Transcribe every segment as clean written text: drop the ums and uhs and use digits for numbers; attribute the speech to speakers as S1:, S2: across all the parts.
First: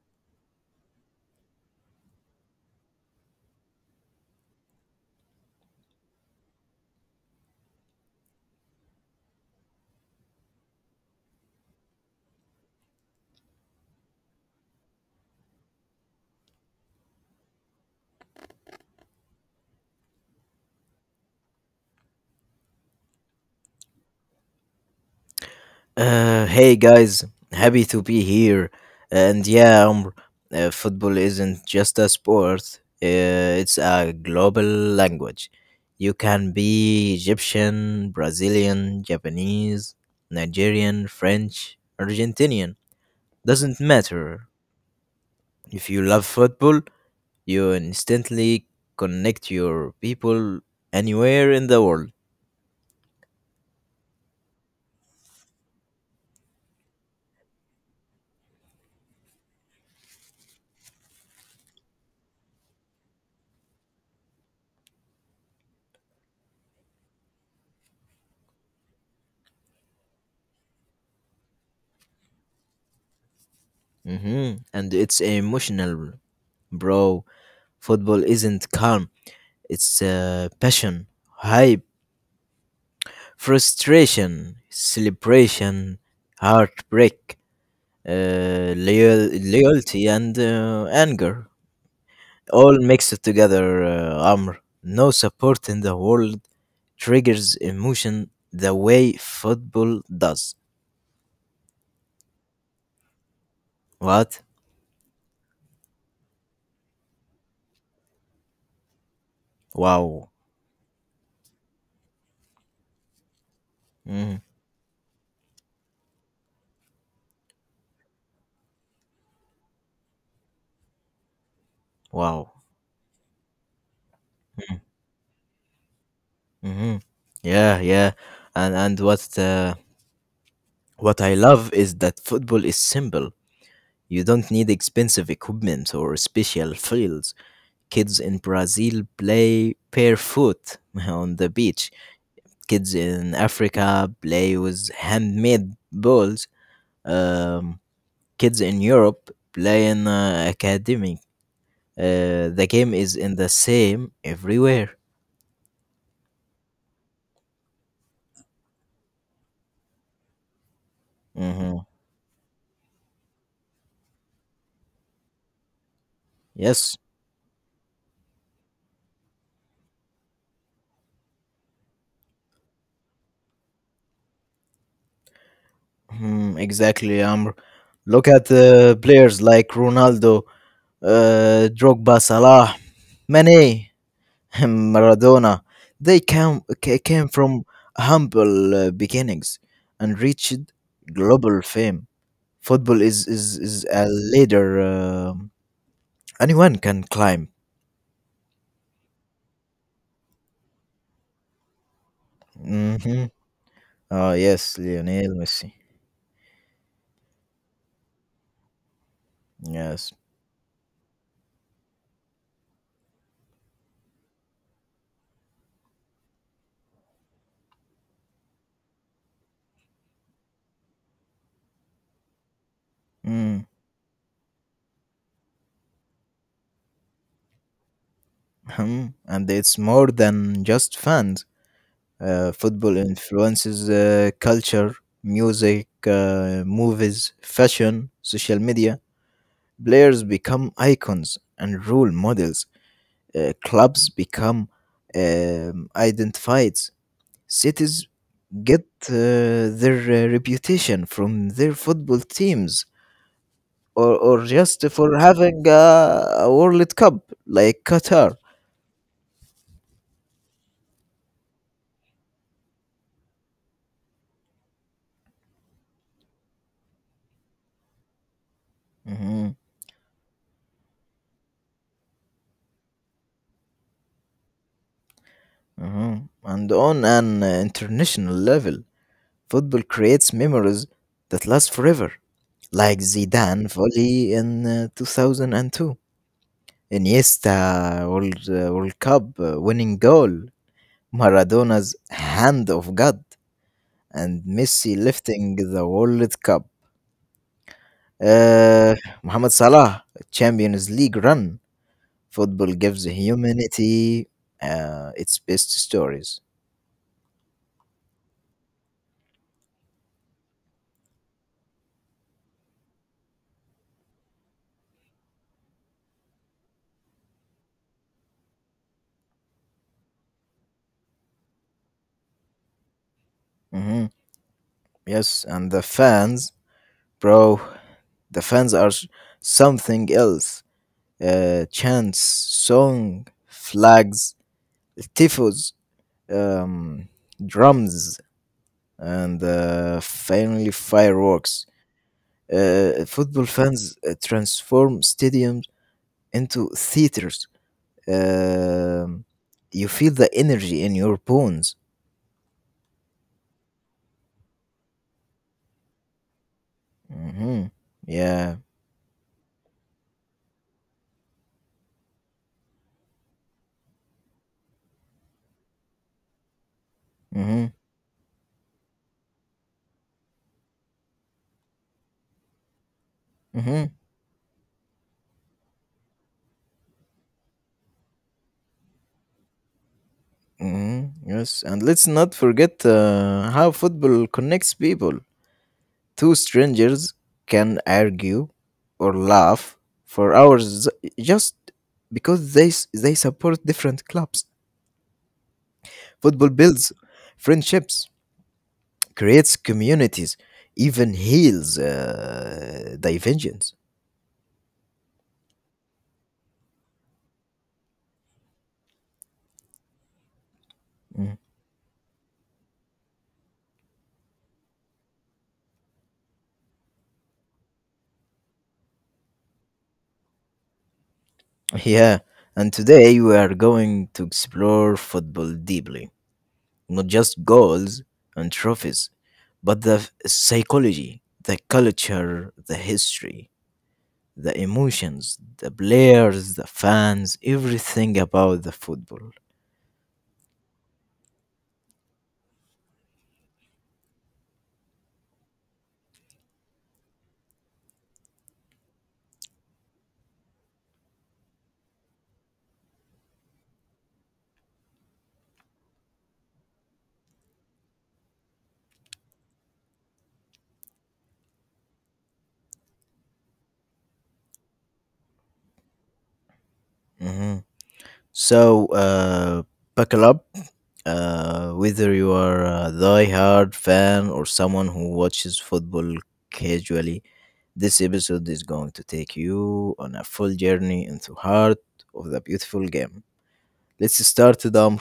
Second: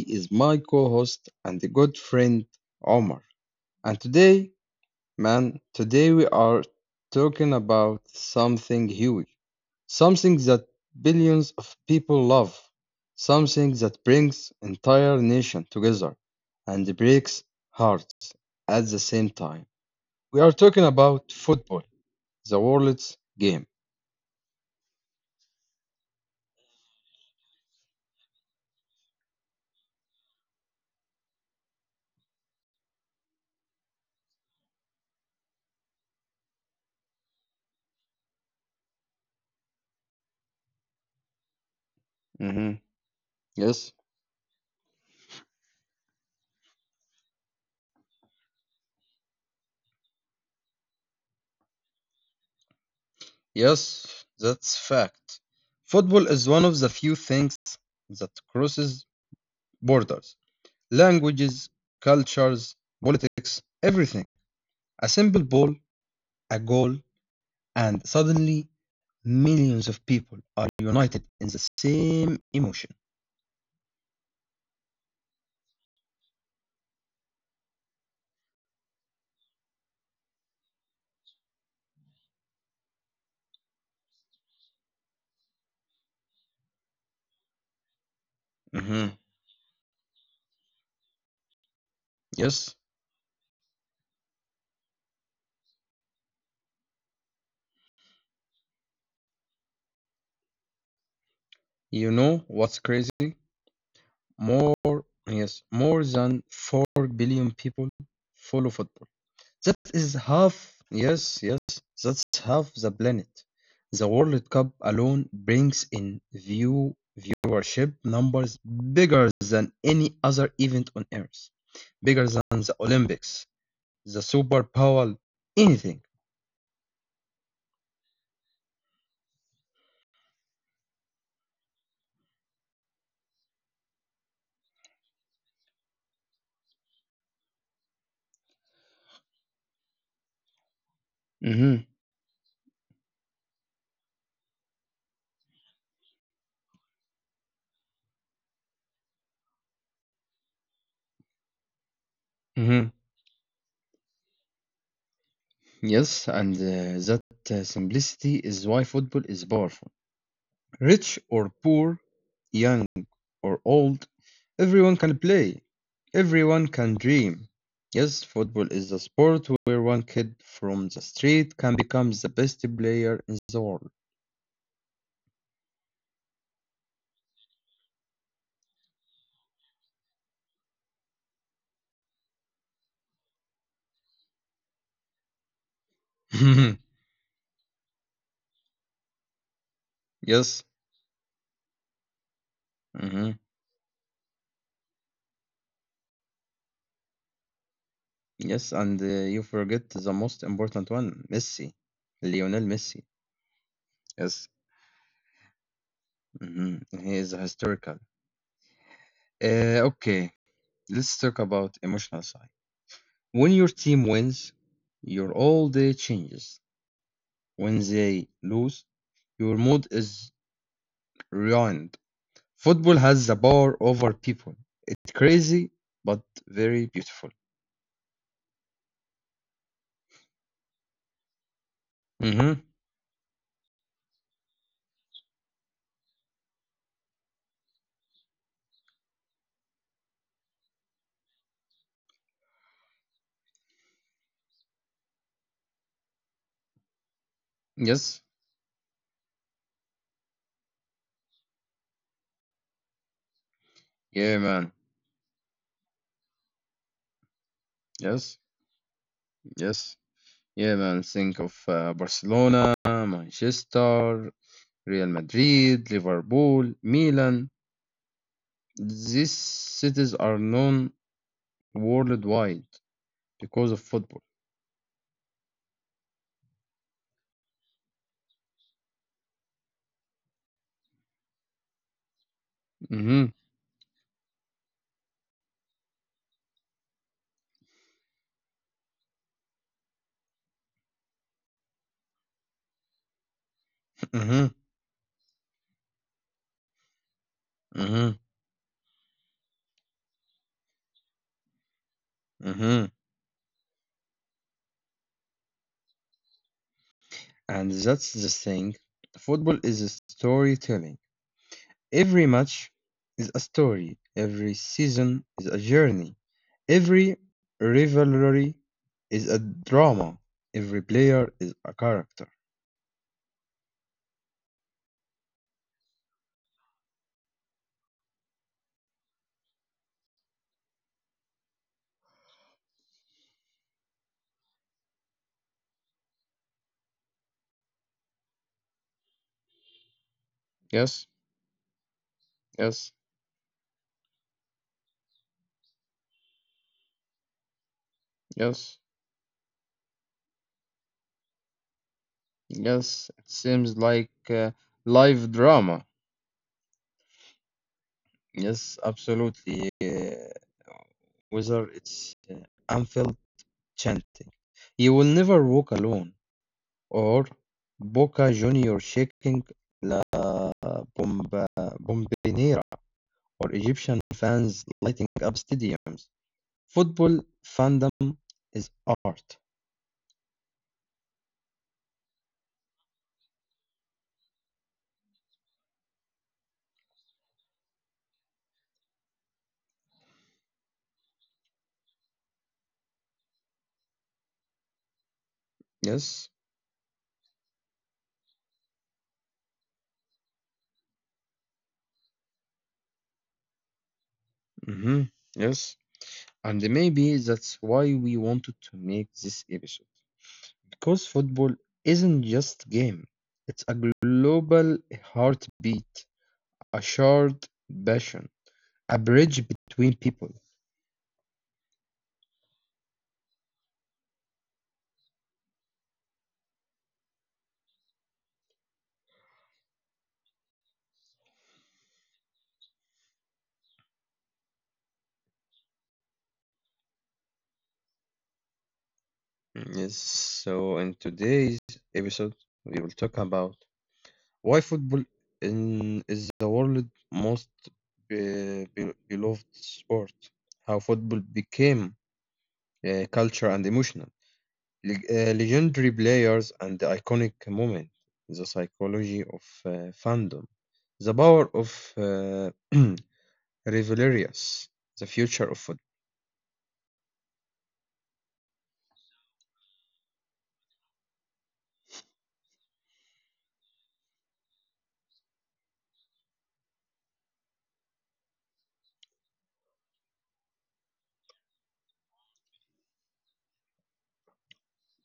S1: is my co host and good friend, Omar. And today, man, today we are talking about something huge, something that billions of people love, something that brings entire nation together and breaks hearts at the same time. We are talking about football, the world's game.
S2: Hey guys, happy to be here. And yeah, football isn't just a sport, it's a global language. You can be Egyptian, Brazilian, Japanese, Nigerian, French, Argentinian.
S1: Hmm.
S2: Doesn't
S1: Yes,
S2: matter. If you love football, you instantly connect your people anywhere in the world.
S1: yes, that's fact. Football is one of the few things that crosses borders, languages, cultures, politics, everything. A simple ball, a goal, and suddenly millions of people are united in the same emotion.
S2: And it's emotional, bro. Football isn't calm. It's passion, hype, frustration, celebration, heartbreak,
S1: Hmm.
S2: loyalty, and anger. All
S1: Yes,
S2: mixed together, Amr. No support in the world triggers emotion the way football does.
S1: you know what's crazy?
S2: What?
S1: Yes, more than 4 billion people follow football. That is
S2: Wow.
S1: half yes, yes, that's half the planet. The
S2: Mm,
S1: World Cup alone brings in viewership numbers bigger than any other event on Earth, bigger
S2: wow.
S1: than the Olympics, the Super Bowl, anything.
S2: Mm-hmm. Yeah, yeah. And what I love is that football is simple. You don't need expensive equipment or special fields. Kids in Brazil play barefoot on the beach.
S1: Hmm.
S2: Kids in Africa play with handmade balls. Um, Kids in Europe play in academy. The game
S1: Hmm.
S2: is in the same everywhere.
S1: Yes, and that simplicity is why football is powerful. Rich or
S2: Hmm.
S1: poor, young or old, everyone can play. Everyone
S2: Yes.
S1: can dream. Yes, football is a sport where one kid from the street can become the best player in the world.
S2: Mhm, exactly, Amr. Look at players like Ronaldo, Drogba, Salah, Mane. Maradona. They came, ca- came from humble beginnings and reached
S1: Yes.
S2: global fame. Football is,
S1: Hmm.
S2: is, is a ladder anyone can climb.
S1: Yes, and you forget the most important one, Messi. Lionel Messi.
S2: Hmm. Oh,
S1: Yes.
S2: yes, Lionel Messi.
S1: Hmm. He is historical.
S2: Yes.
S1: Okay, let's talk about emotional side. When your team wins, your all day changes. When they lose, your mood is ruined. Football has the
S2: Mm,
S1: power over people. It's crazy, but very beautiful.
S2: hmm. And it's more than just fans.
S1: Mm-hmm.
S2: Football influences culture, music, movies, fashion, social media. Players become icons and role models. Clubs become identified. Cities
S1: Yes.
S2: get their reputation from their football teams or,
S1: Yeah,
S2: or
S1: man.
S2: just for having a World Cup like Qatar.
S1: Yes. Yes. Yeah, man, think of Barcelona, Manchester, Real Madrid, Liverpool, Milan. These
S2: Mhm,
S1: cities are known worldwide because of football.
S2: mhm. And on an international level, football creates memories that last forever, like
S1: Mm-hmm.
S2: Zidane volley in 2002, Iniesta World Cup winning goal, Maradona's hand of God and
S1: Mm-hmm.
S2: Messi lifting the World Cup.
S1: Mm-hmm.
S2: Uh, Mohamed Salah, Champions League run. Football
S1: Mm-hmm.
S2: gives humanity its best stories.
S1: And that's the thing. Football is a storytelling. Every match is a story, every season is a journey, every rivalry is a drama, every player is a character.
S2: hmm Yes, and the fans, bro, the fans are something else. Chants, song, flags, tifos, um, drums, and finally
S1: Yes,
S2: fireworks.
S1: yes,
S2: Football fans transform stadiums into theaters.
S1: yes,
S2: Um, you feel the energy in your bones.
S1: yes. It seems like live drama.
S2: Hmm. Yeah.
S1: Yes, absolutely. Whether it's Anfield chanting, "You will never walk alone," or
S2: Hmm.
S1: Boca Junior shaking La Bomba, Bombinera, or
S2: Hmm.
S1: Egyptian fans lighting up stadiums. Football fandom is art.
S2: Hmm. Yes. And let's not forget how football connects people. Two strangers can argue or laugh for hours just because they support different clubs.
S1: Yes.
S2: Football builds friendships, creates communities, even heals divisions.
S1: Hmm. Yes. And maybe that's why we wanted to make this episode. Because
S2: Mm.
S1: football isn't just game, it's a global heartbeat, a shared passion, a bridge between people.
S2: Yeah, and today we are going to explore football deeply, not just goals and trophies, but the psychology, the culture, the history, the emotions, the players, the fans, everything about the football.
S1: Yes. So in today's episode, we will talk about: why football is the world's most beloved sport? How football became culture and emotional. Legendary players and the iconic moment. The psychology of fandom. The power of uh, rivalries. The future of football.
S2: Mm-hmm. So, buckle up. Whether you are a die-hard fan or someone who watches football casually, this episode is going to take you on a full journey into heart of the beautiful game. Let's start, Dom.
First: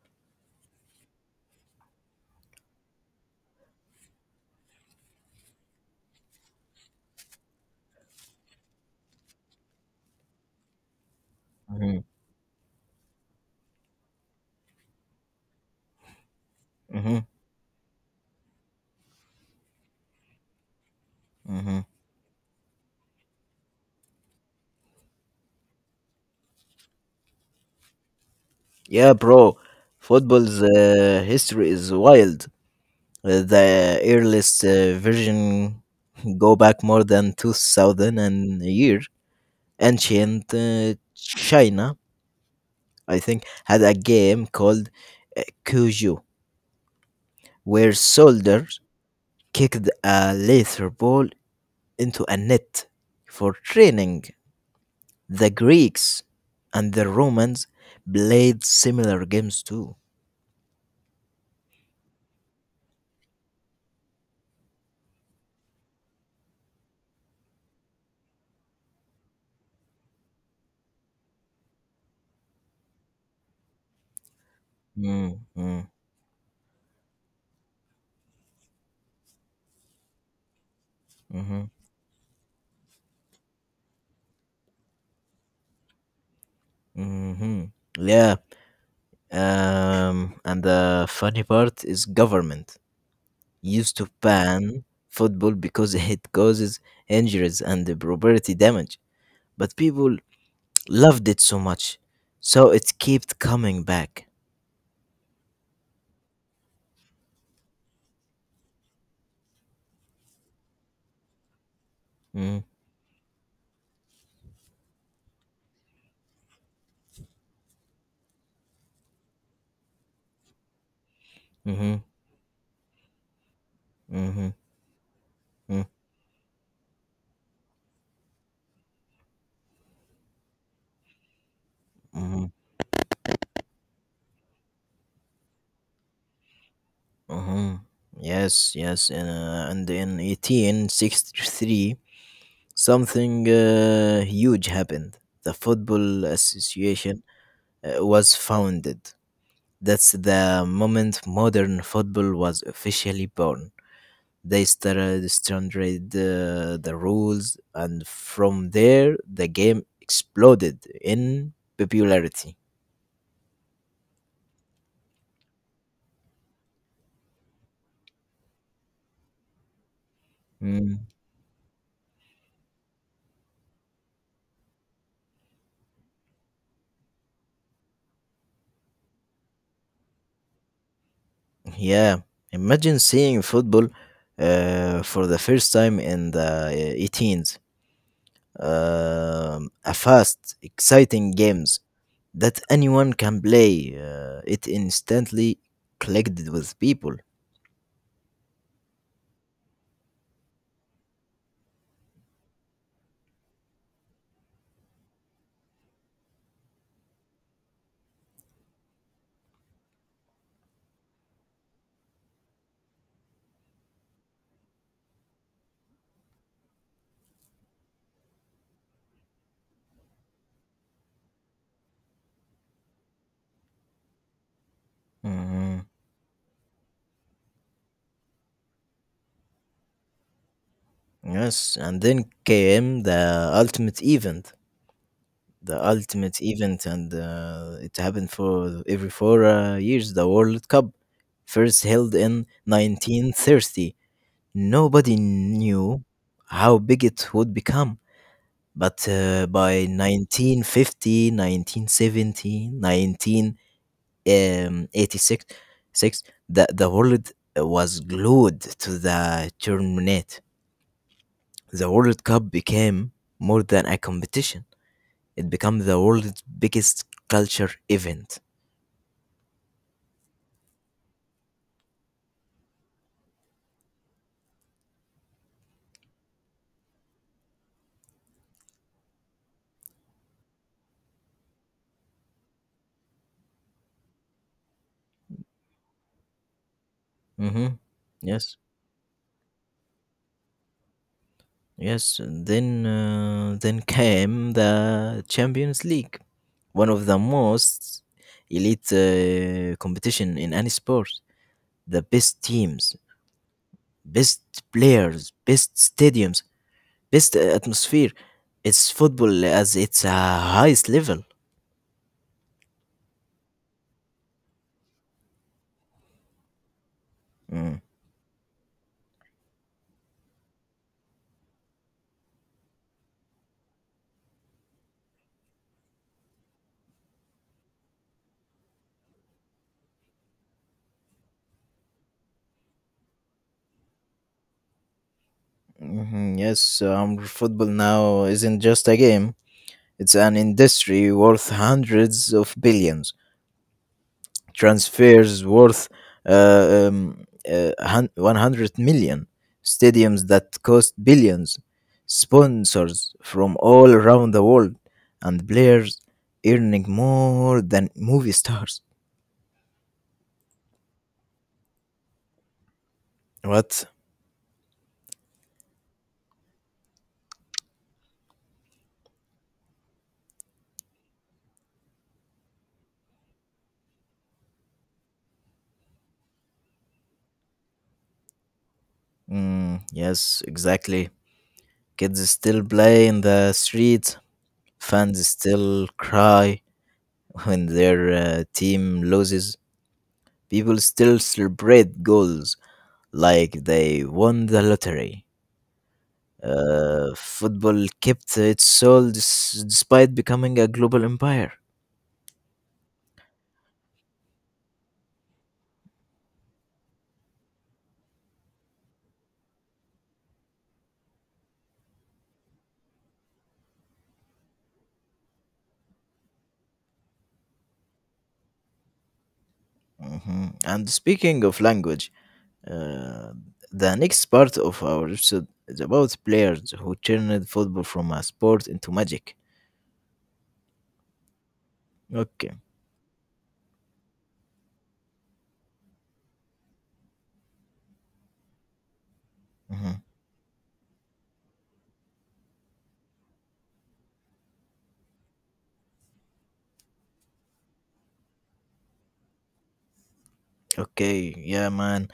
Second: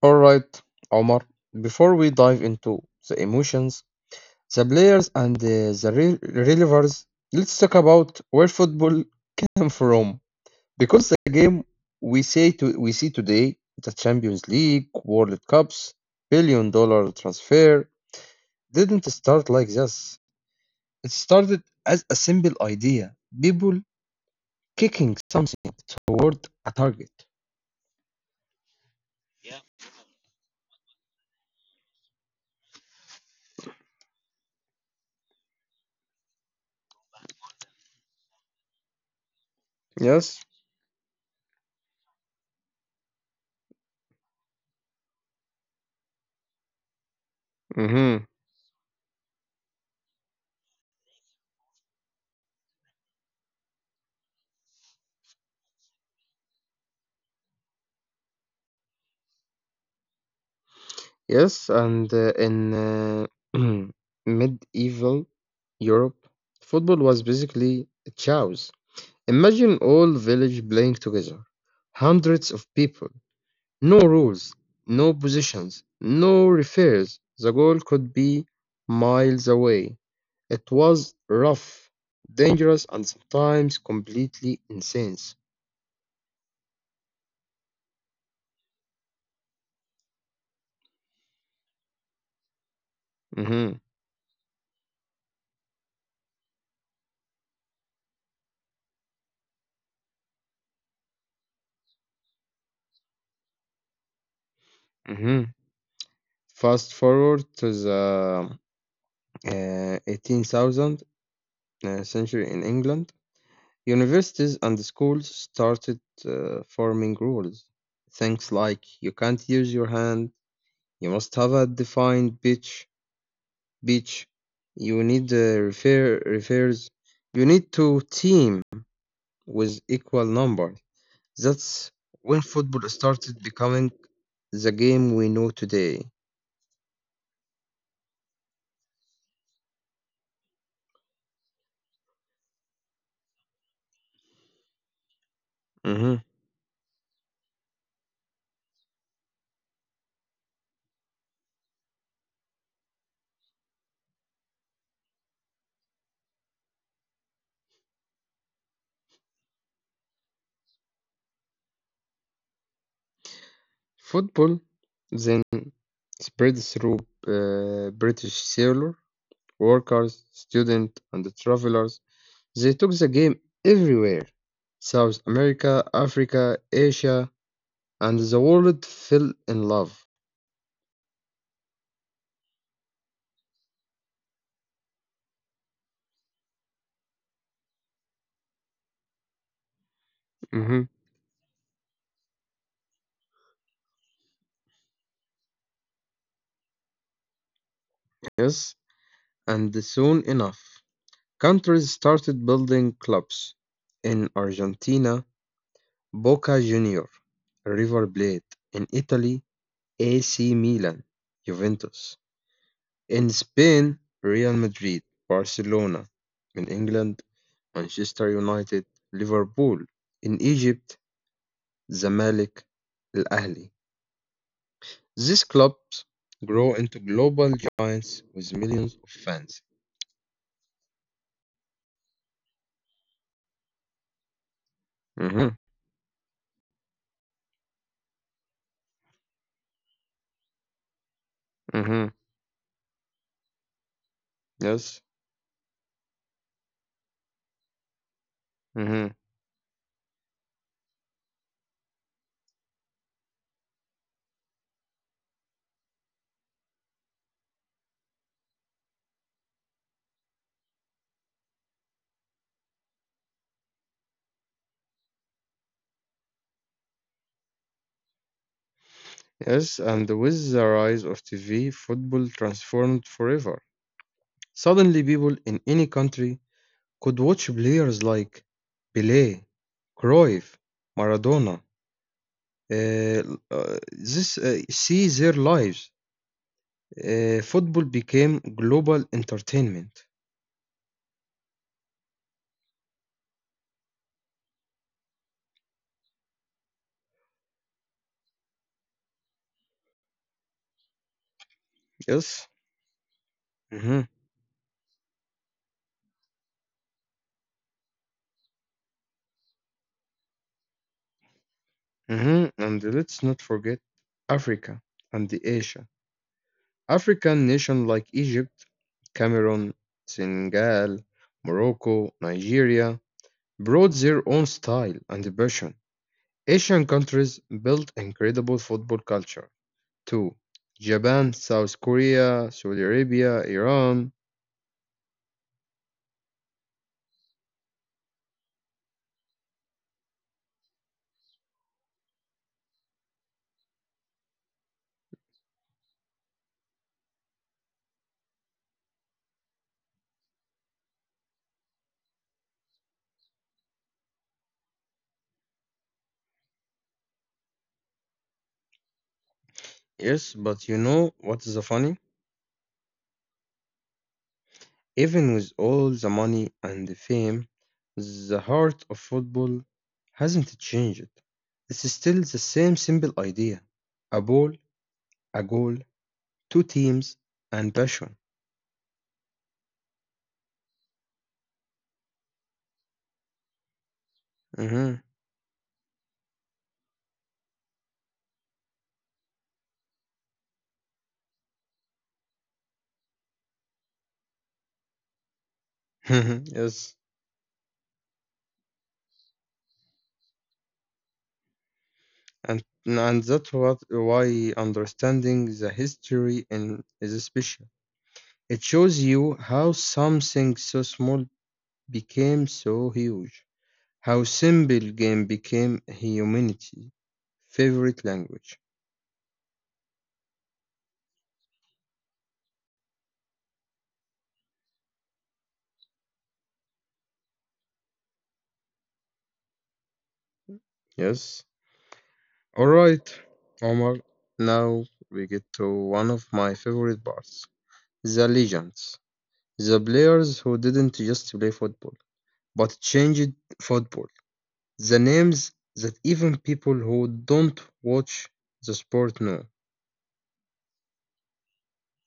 S1: All right, Omar. Before we dive into the emotions the players and the relievers, let's talk about where football came from. Because the game
S2: Hmm.
S1: we see today, the Champions League, World Cups, billion-dollar
S2: Hmm.
S1: transfer, didn't start like this. It started
S2: Hmm.
S1: as a simple idea. People kicking something toward a target.
S2: Yeah, bro.
S1: Yeah.
S2: Football's history is wild. The earliest version go back more than 2000 and a year.
S1: Yes.
S2: Ancient China, I think, had a game called Cujo, where
S1: Hmm.
S2: soldiers kicked a leather ball into a net for training. The Greeks and the Romans played similar games too.
S1: Yes, and in medieval Europe, football was basically a chaos. Imagine all village playing together, hundreds of people, no rules, no
S2: Mm,
S1: positions,
S2: mm,
S1: no referees. The goal could be miles away. It was
S2: mhm,
S1: rough, dangerous, and sometimes completely insane.
S2: mhm. Yeah. And the funny part is government
S1: Mhm,
S2: used to ban football because it causes injuries and the property damage. But people loved it so much, so it kept coming back.
S1: mhm. Fast forward to the 18,000
S2: Mm,
S1: century in England, universities and schools started forming rules. Things like you can't use your hand, you must have a
S2: mhm,
S1: defined pitch.
S2: mhm,
S1: You need
S2: mm,
S1: refers, you need to team with equal number. That's
S2: mhm,
S1: when football started becoming the game we know today.
S2: mhm. Yes, yes, and in 1863, something huge happened. The Football
S1: Mhm.
S2: Association was founded. That's the moment modern football was officially born. They started standard the rules and from there the game exploded in popularity.
S1: Football then spread through British sailor workers,
S2: Mm,
S1: students, and travelers. They took the game everywhere. South America, Africa, Asia, and the world fell in love.
S2: yeah. Imagine seeing football for the first time in the 18s. Um a fast
S1: Mhm.
S2: exciting games that anyone can play it instantly clicked with people.
S1: Yes, and soon enough, countries started building clubs. In Argentina, Boca Junior, River Plate. In Italy, AC Milan, Juventus. In Spain, Real Madrid, Barcelona. In England, Manchester United, Liverpool. In Egypt, Zamalek, Al Ahly. These
S2: Mhm.
S1: clubs grow into global giants with millions of fans.
S2: Yes, and then came the ultimate event
S1: Hmm.
S2: the ultimate event, and it happened for every four years. The World Cup, first held
S1: Hmm.
S2: in 1930,
S1: Yes.
S2: nobody knew how big it would become. But
S1: Hmm.
S2: by 1950, 1970, 1986, six, the world was glued to the tournament. The World Cup became more than a competition. It became the world's biggest culture event.
S1: Yes, and with the rise of TV, football transformed forever. Suddenly, people in any country could watch players like Pelé, Cruyff, Maradona, Uh, this see their lives.
S2: Hmm.
S1: Football
S2: Yes,
S1: became global entertainment.
S2: yes, and then came the Champions League, one of the most elite competition in any sport. The best
S1: Yes.
S2: teams,
S1: Hmm.
S2: best players, best stadiums, best atmosphere. It's football as its highest level.
S1: Hmm. And let's not forget Africa and the Asia. African
S2: Mm.
S1: nations like Egypt, Cameroon, Senegal, Morocco, Nigeria brought their own style and passion. Asian countries built incredible football culture too. Japan, South Korea, Saudi Arabia, Iran.
S2: Mhm, yes, football now isn't just a game. It's an industry worth hundreds of billions, transfers worth uh, um, 100 million, stadiums that cost billions, sponsors from all around the world, and players earning more than movie stars.
S1: Yes, but you know what is the funny?
S2: What?
S1: Even with all the money and the fame, the heart of football hasn't changed. It's still the same simple idea. A ball, a goal, two teams, and passion.
S2: Mm, yes, exactly. Kids still play in the streets,
S1: Mhm.
S2: fans still cry when their team loses, people still celebrate goals like they won the lottery.
S1: Yes.
S2: Football kept its soul despite becoming a global empire.
S1: And why understanding the history is special. It shows you how something so small became so huge. How simple game became humanity's favorite language.
S2: Mhm. And speaking of language, uh, the next part of our episode is about players who turned football from a sport into magic.
S1: Yes.
S2: Okay.
S1: All right, Omar. Now we get to one of my favorite parts, the legends. The
S2: Mhm.
S1: players who didn't just play football, but changed football. The names that even people who don't watch the sport know.
S2: Okay. Yeah, man.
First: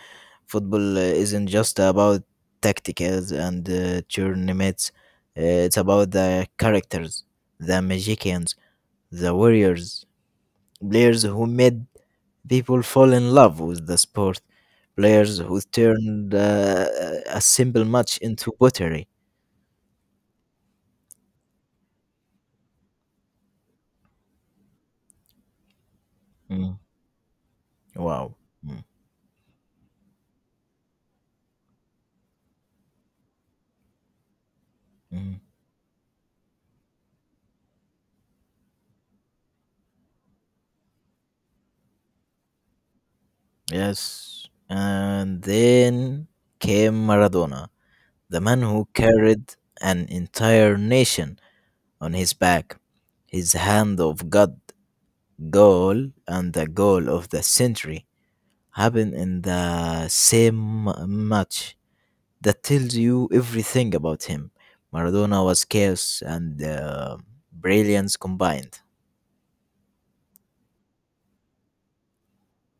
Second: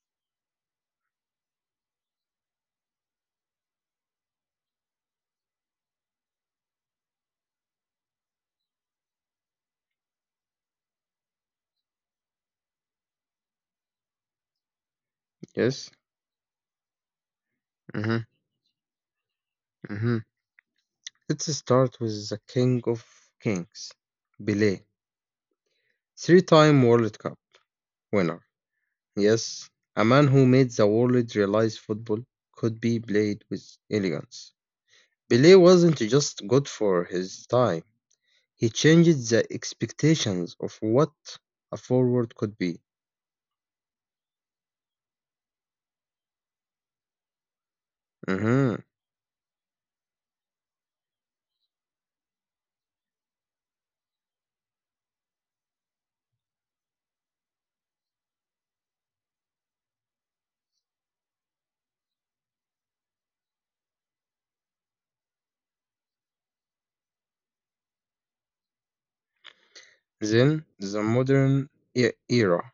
S2: Football isn't just about tacticals and tournaments. It's about the characters, the magicians, the warriors, players who made people fall in love with the sport, players who
S1: Yes?
S2: turned a simple match
S1: Hmm.
S2: into pottery.
S1: Hmm. Let's start with the king of kings, Pelé. Three
S2: Mm.
S1: time World Cup
S2: Wow.
S1: winner.
S2: Mm.
S1: Yes, a man who made the world realize football could be played with elegance.
S2: Mm.
S1: Pelé wasn't just good for his time, he changed the expectations of what a forward could be.
S2: Yes. And then came Maradona, the man
S1: Mhm.
S2: who carried an entire nation on his back, his hand of God goal and the goal of the century happened in the same match. That tells you everything about him. Maradona was chaos and brilliance combined.
S1: Then, the modern era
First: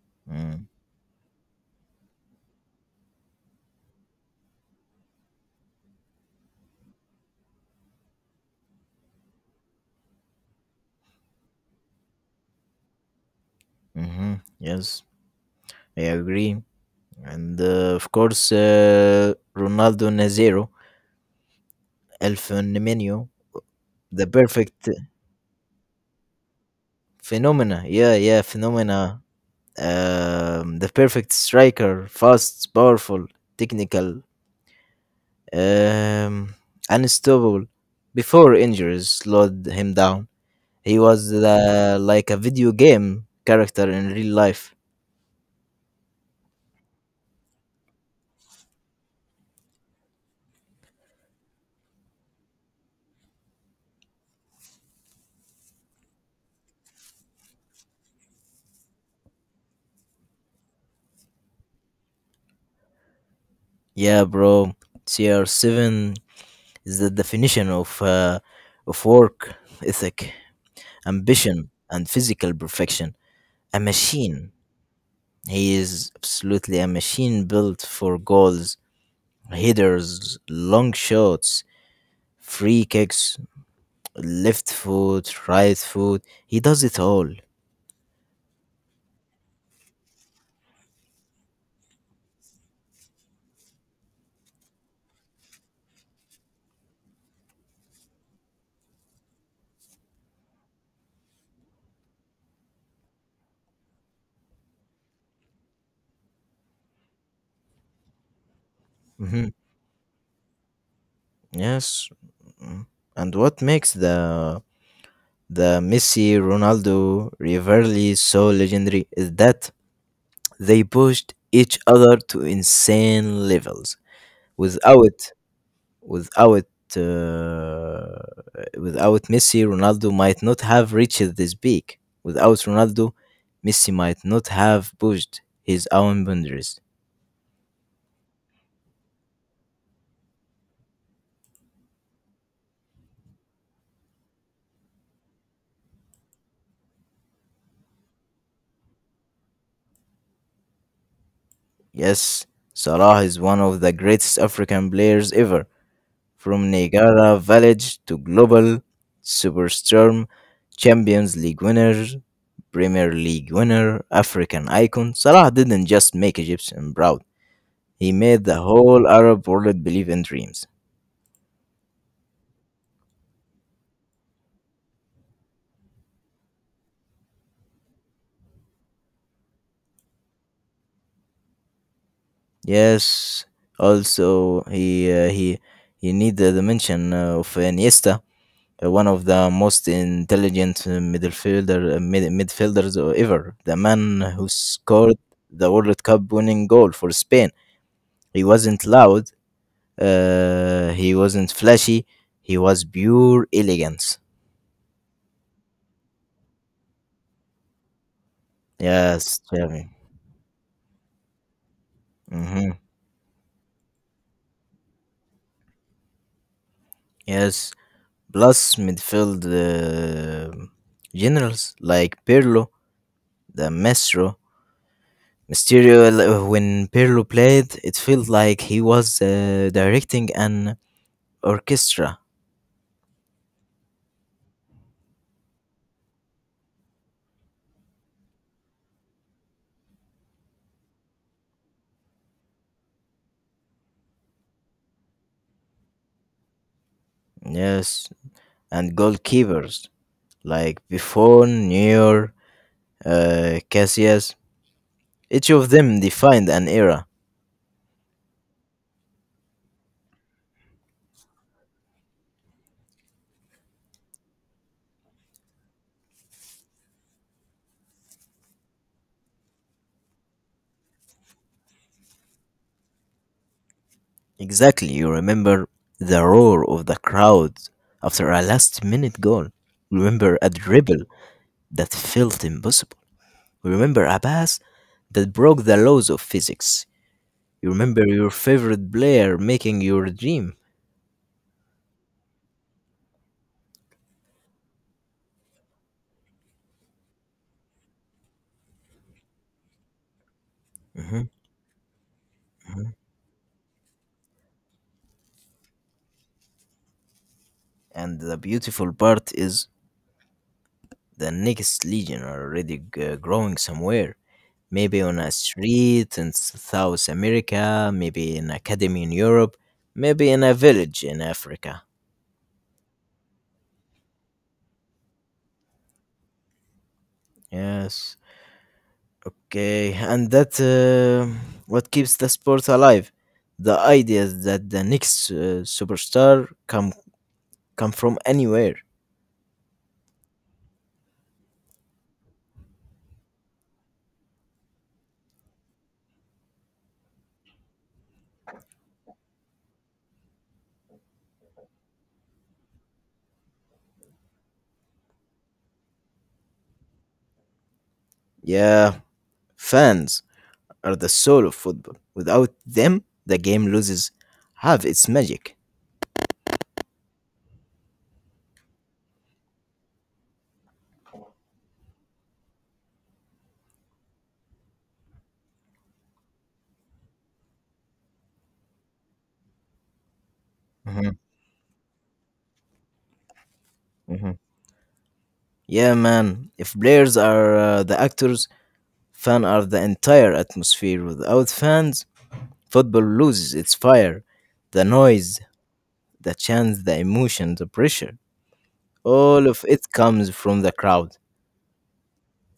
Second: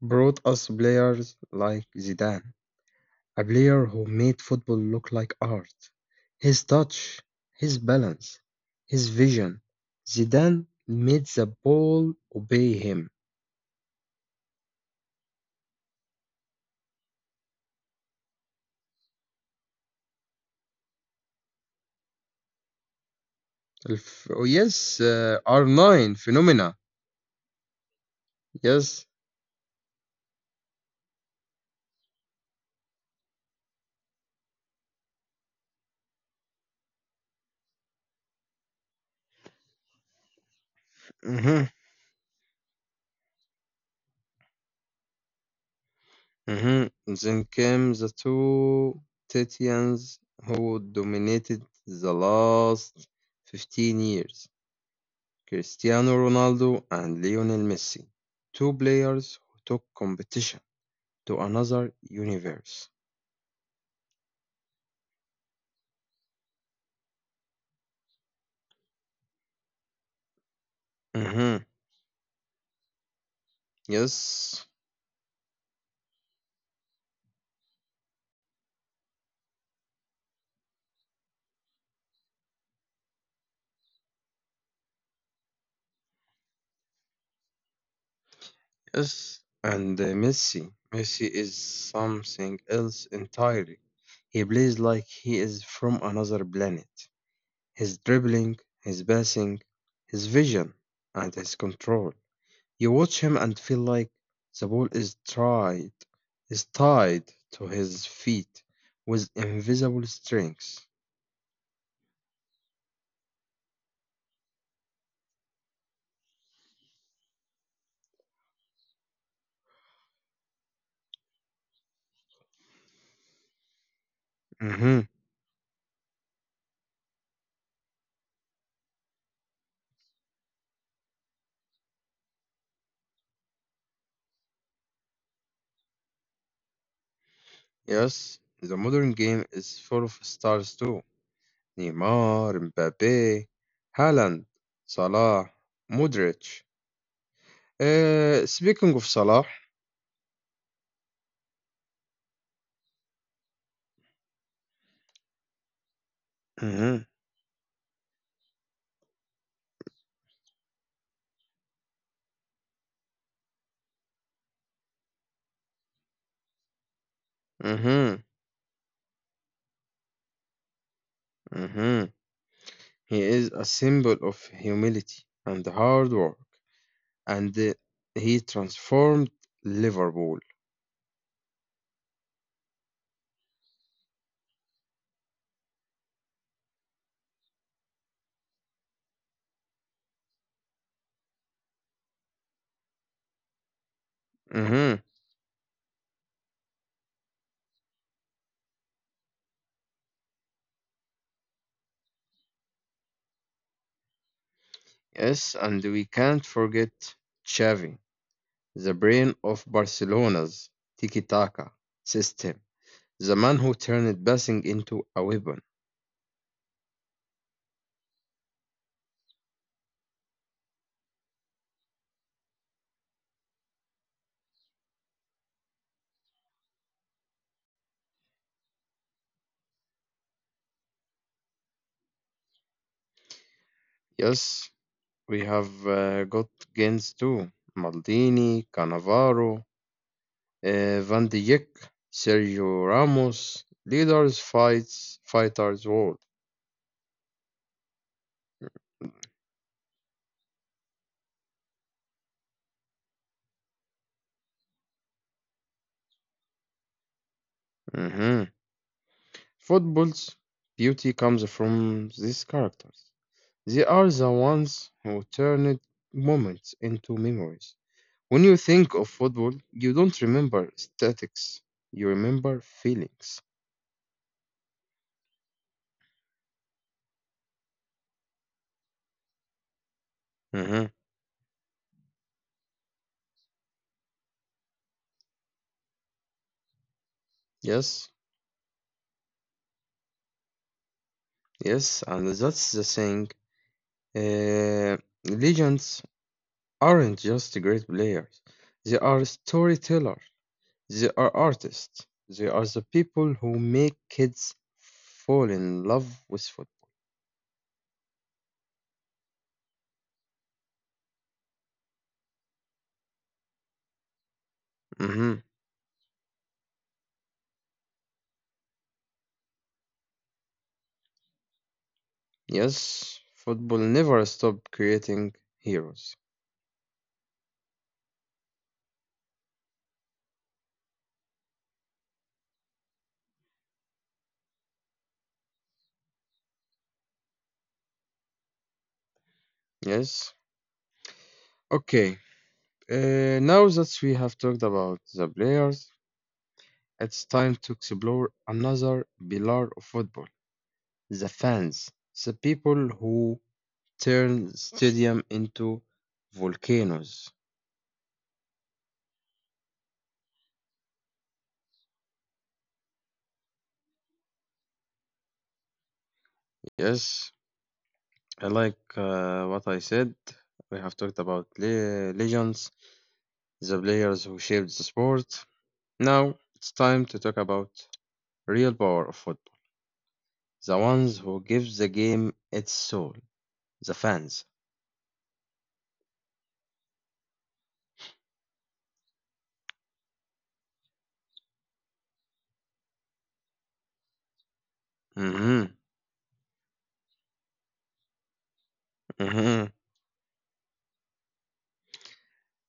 S1: brought
S2: Mm,
S1: us players like Zidane, a player who made football look like art. His touch, his balance, his vision. Zidane made the ball obey him.
S2: mhm, yes, I agree. And of course, Ronaldo Nazero, El Fenomeno, the
S1: Yes,
S2: perfect
S1: R9 Phenomena.
S2: phenomena. Yeah, yeah,
S1: Yes.
S2: phenomena. The perfect striker, fast, powerful, technical, um, unstoppable. Before injuries slowed him down, he was
S1: Mhm,
S2: like a video game character in real life.
S1: mhm. Then came the two Titians who dominated the last 15 years, Cristiano Ronaldo and Lionel Messi, two players who took competition to another universe.
S2: Yeah, bro. CR7 is the definition of work ethic,
S1: Mhm.
S2: ambition, and physical perfection. A machine.
S1: Yes.
S2: He is absolutely a machine built for goals, headers, long shots, free kicks, left foot, right foot. He does it all.
S1: Yes, and Messi is something else entirely. He plays like he is from another planet. His dribbling, his passing, his vision, and his control. You watch him and feel like the ball is tied to his feet with
S2: Hmm.
S1: invisible strings.
S2: Yes. Mm. And what makes the Messi, Ronaldo rivalry so legendary is that they pushed each other to insane levels.
S1: Hmm.
S2: Without without uh, without Messi, Ronaldo might not have reached this peak. Without Ronaldo, Messi might not have pushed his own boundaries.
S1: Yes, the modern game is full of stars too. نيمار، مبابي، هالاند، صلاح، مودريتش. Speaking of Salah.
S2: Yes, Salah is one of the greatest African players ever. From
S1: Mhm.
S2: Niagara Village to global superstorm, Champions League winner, Premier League winner, African icon, Salah didn't just make Egyptian proud. He
S1: Mhm.
S2: made the whole Arab world believe in dreams.
S1: Mhm. He is a symbol of humility and hard work, and he transformed Liverpool.
S2: Yes, also he need the dimension of Iniesta, one of the most intelligent midfielders ever. The man who
S1: Mhm.
S2: scored the World Cup winning goal for Spain. He wasn't loud. He wasn't flashy. He was pure elegance.
S1: Yes, and we can't forget Xavi, the brain
S2: Yes,
S1: of
S2: Jeremy.
S1: Barcelona's tiki-taka system,
S2: Hmm.
S1: the man who turned passing into a weapon.
S2: Yes. Plus midfield generals like Pirlo, the Maestro, Mysterio. When Pirlo played, it felt like he was directing an orchestra.
S1: Yes, we have got gains too. Maldini, Cannavaro, Van de Beek, Sergio Ramos, leaders, fighters, world.
S2: Yes, and goalkeepers like Buffon, Neuer, Casillas, each of them defined an era.
S1: Hmm. Football's beauty comes from these characters. They are the ones who turned moments into memories. When you think of football, you don't remember statics. You remember feelings.
S2: Exactly, you remember the roar of the crowd after a last-minute goal. Remember a
S1: Hmm.
S2: dribble that felt impossible. Remember a pass that broke the laws of physics. You
S1: Yes,
S2: remember your favorite player making your dream.
S1: yes, and that's the thing. Uh, Legends aren't just great players, they are storytellers, they
S2: Mhm,
S1: are artists, they are the
S2: mhm.
S1: people who make kids fall in love with football.
S2: And the beautiful part is the next legion already growing somewhere. Maybe on a
S1: Hmm.
S2: street in South America, maybe in academy in Europe, maybe in a village in Africa.
S1: Yes, football never stopped creating heroes.
S2: Yes. Okay, and that what keeps the sport alive. The idea that the next superstar come from anywhere.
S1: Yes. Okay, now that we have talked about the players, it's time to explore another pillar of football, the fans, the people who turn stadium into volcanoes.
S2: Yeah, fans are the soul of football. Without them, the game loses half its magic.
S1: Yes, I like what I said. We have talked about legends, the players who shaped the sport. Now it's time to talk about real power of football, the
S2: Mhm,
S1: ones who give the game its soul, the
S2: mhm.
S1: fans.
S2: Yeah, man. If players are the actors, fans are the entire atmosphere. Without fans, football loses its fire. The noise,
S1: Hmm.
S2: the chants, the emotion, the pressure. All
S1: Hmm.
S2: of it comes from the crowd.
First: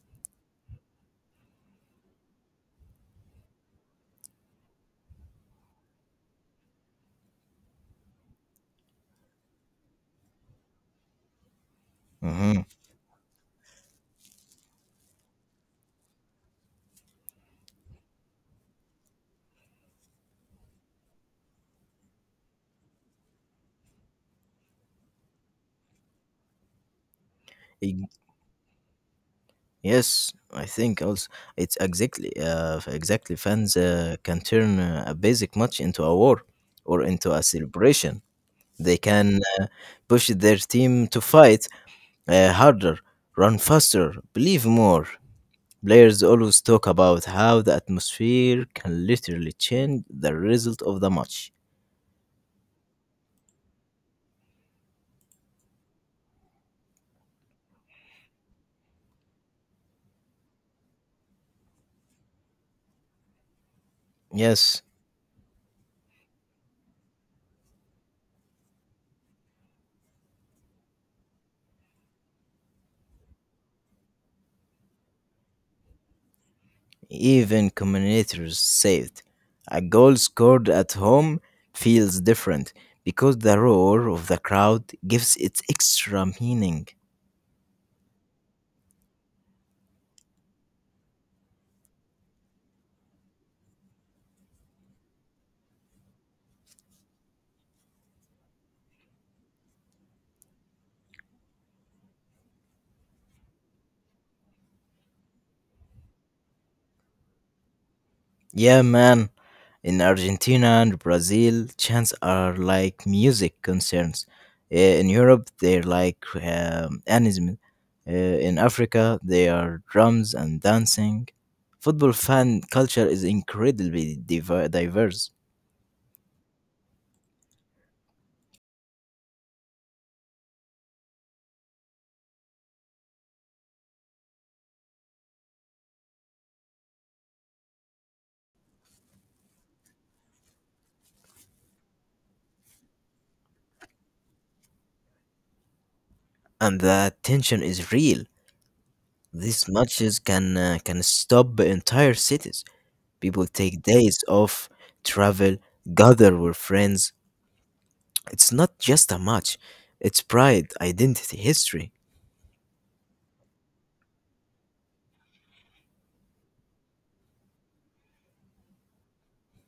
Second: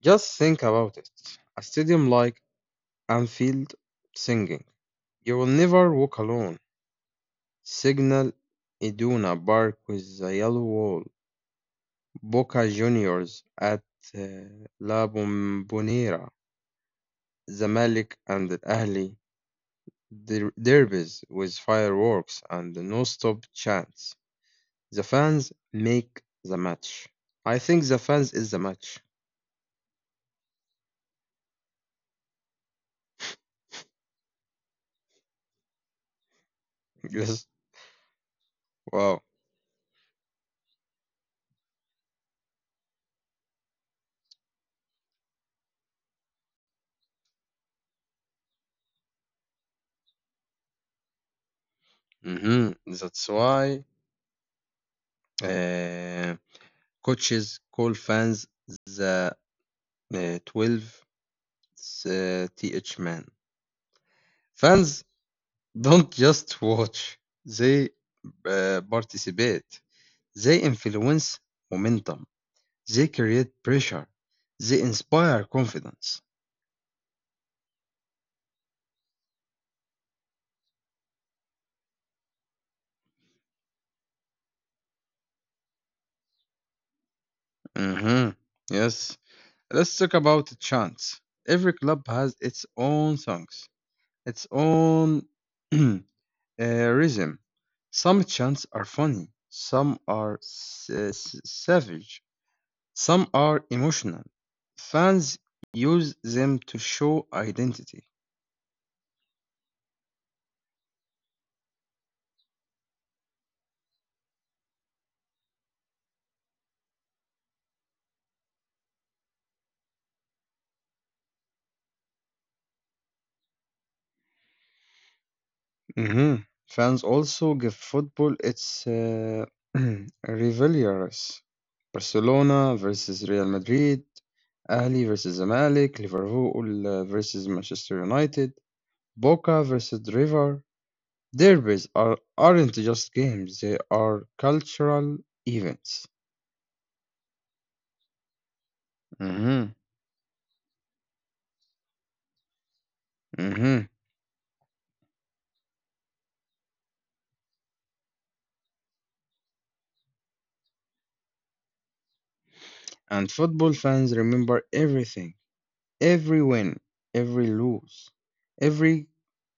S1: Just think about it. A stadium like Anfield singing, "You will never walk alone." Signal Iduna Park with the yellow wall.
S2: Mhm.
S1: Boca Juniors at uh, La Bombonera, Zamalek and Ahli derbies with fireworks and non-stop chants. The fans make the match. I think the fans is the match.
S2: Yes, I think also it's exactly fans can turn a basic match into a war or into a
S1: Yes.
S2: celebration. They can
S1: Wow.
S2: push their team to fight harder, run faster, believe more. Players always talk about how the atmosphere can literally change the result of the match.
S1: Hmm. That's why uh, coaches call fans the 12 th man.
S2: Yes,
S1: Fans don't just watch. They participate. They influence momentum. They create pressure. They inspire confidence.
S2: even communicators say it. A goal scored at home feels different because the roar of the crowd gives it extra meaning.
S1: Hmm. Yes. Let's talk about chants. Every club has its own songs, its own uh, rhythm. Some chants are funny. Some are savage. Some are emotional. Fans use them to show identity.
S2: Yeah, man. In Argentina and Brazil, chants are like music concerns. In Europe, they're like anism. In Africa, they are drums and dancing. Football fan culture is incredibly diverse,
S1: Mhm. Fans also give football its rivalries. Barcelona versus Real Madrid, Ahli versus Zamalek, Liverpool versus Manchester United, Boca versus River. Derbies aren't just games, they are cultural events.
S2: and the tension is real. These
S1: Hmm.
S2: matches can stop entire cities. People take
S1: Hmm.
S2: days off, travel, gather with friends. It's not just a match, it's pride, identity, history.
S1: And football fans remember everything: every win, every lose, every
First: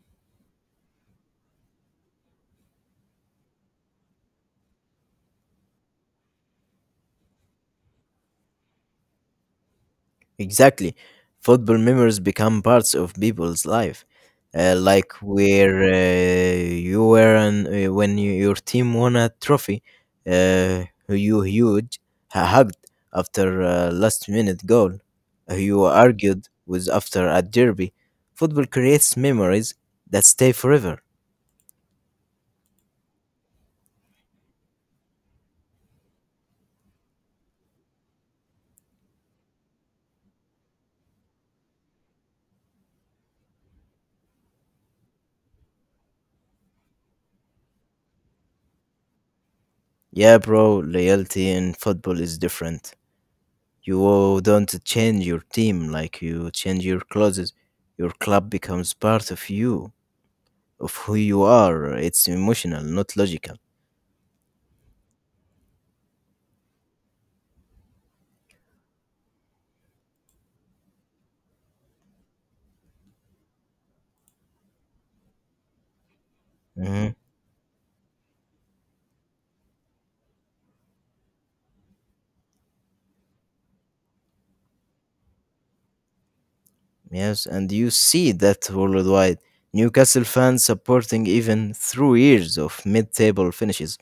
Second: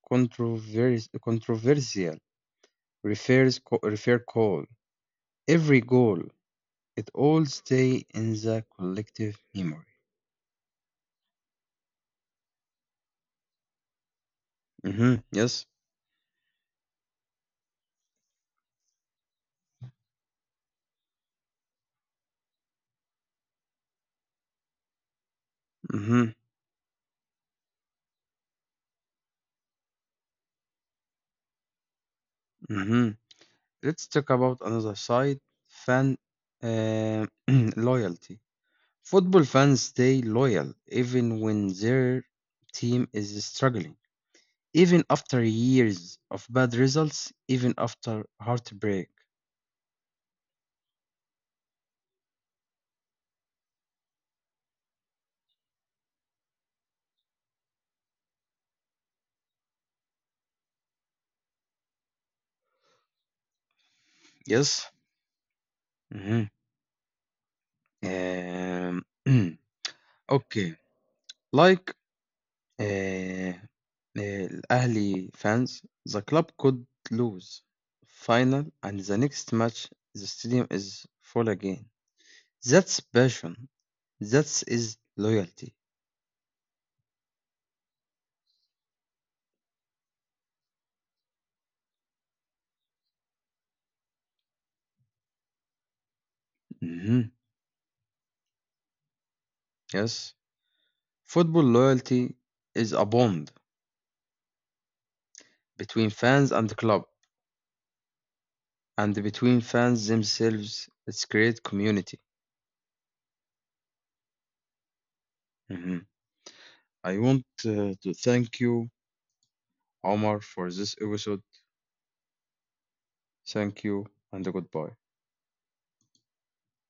S1: controversy, controversial refers, refer call, every goal. It all stay in the collective memory.
S2: Exactly. Football memories become parts of people's life. Like
S1: Mm-hmm. Yes.
S2: where you were an, when you, your team won a trophy, uh, you huge hugged after a last minute goal, you
S1: Mm-hmm.
S2: argued with after a derby. Football creates memories that stay forever.
S1: Mm-hmm. Let's talk about another side, fan uh, loyalty. Football fans stay loyal even when their team is struggling, even after years of bad results, even after heartbreak.
S2: Yeah, bro, loyalty in football is different. You don't change your team like you change your clothes. Your club becomes part of you, of who you are. It's emotional, not logical.
S1: Yes. Mm-hmm. um, okay, like آآ آآ الأهلي fans, the club could
S2: hmm
S1: lose final, and the next match the stadium is full again. That's passion. That is loyalty.
S2: Yes, and you see that worldwide. Newcastle fans supporting even through years of mid-table finishes.
S1: Mhm, yes. Football loyalty is a bond between fans and the club and between fans themselves. It's create community. Mhm. I want to thank you, Omar, for this episode. Thank you and goodbye.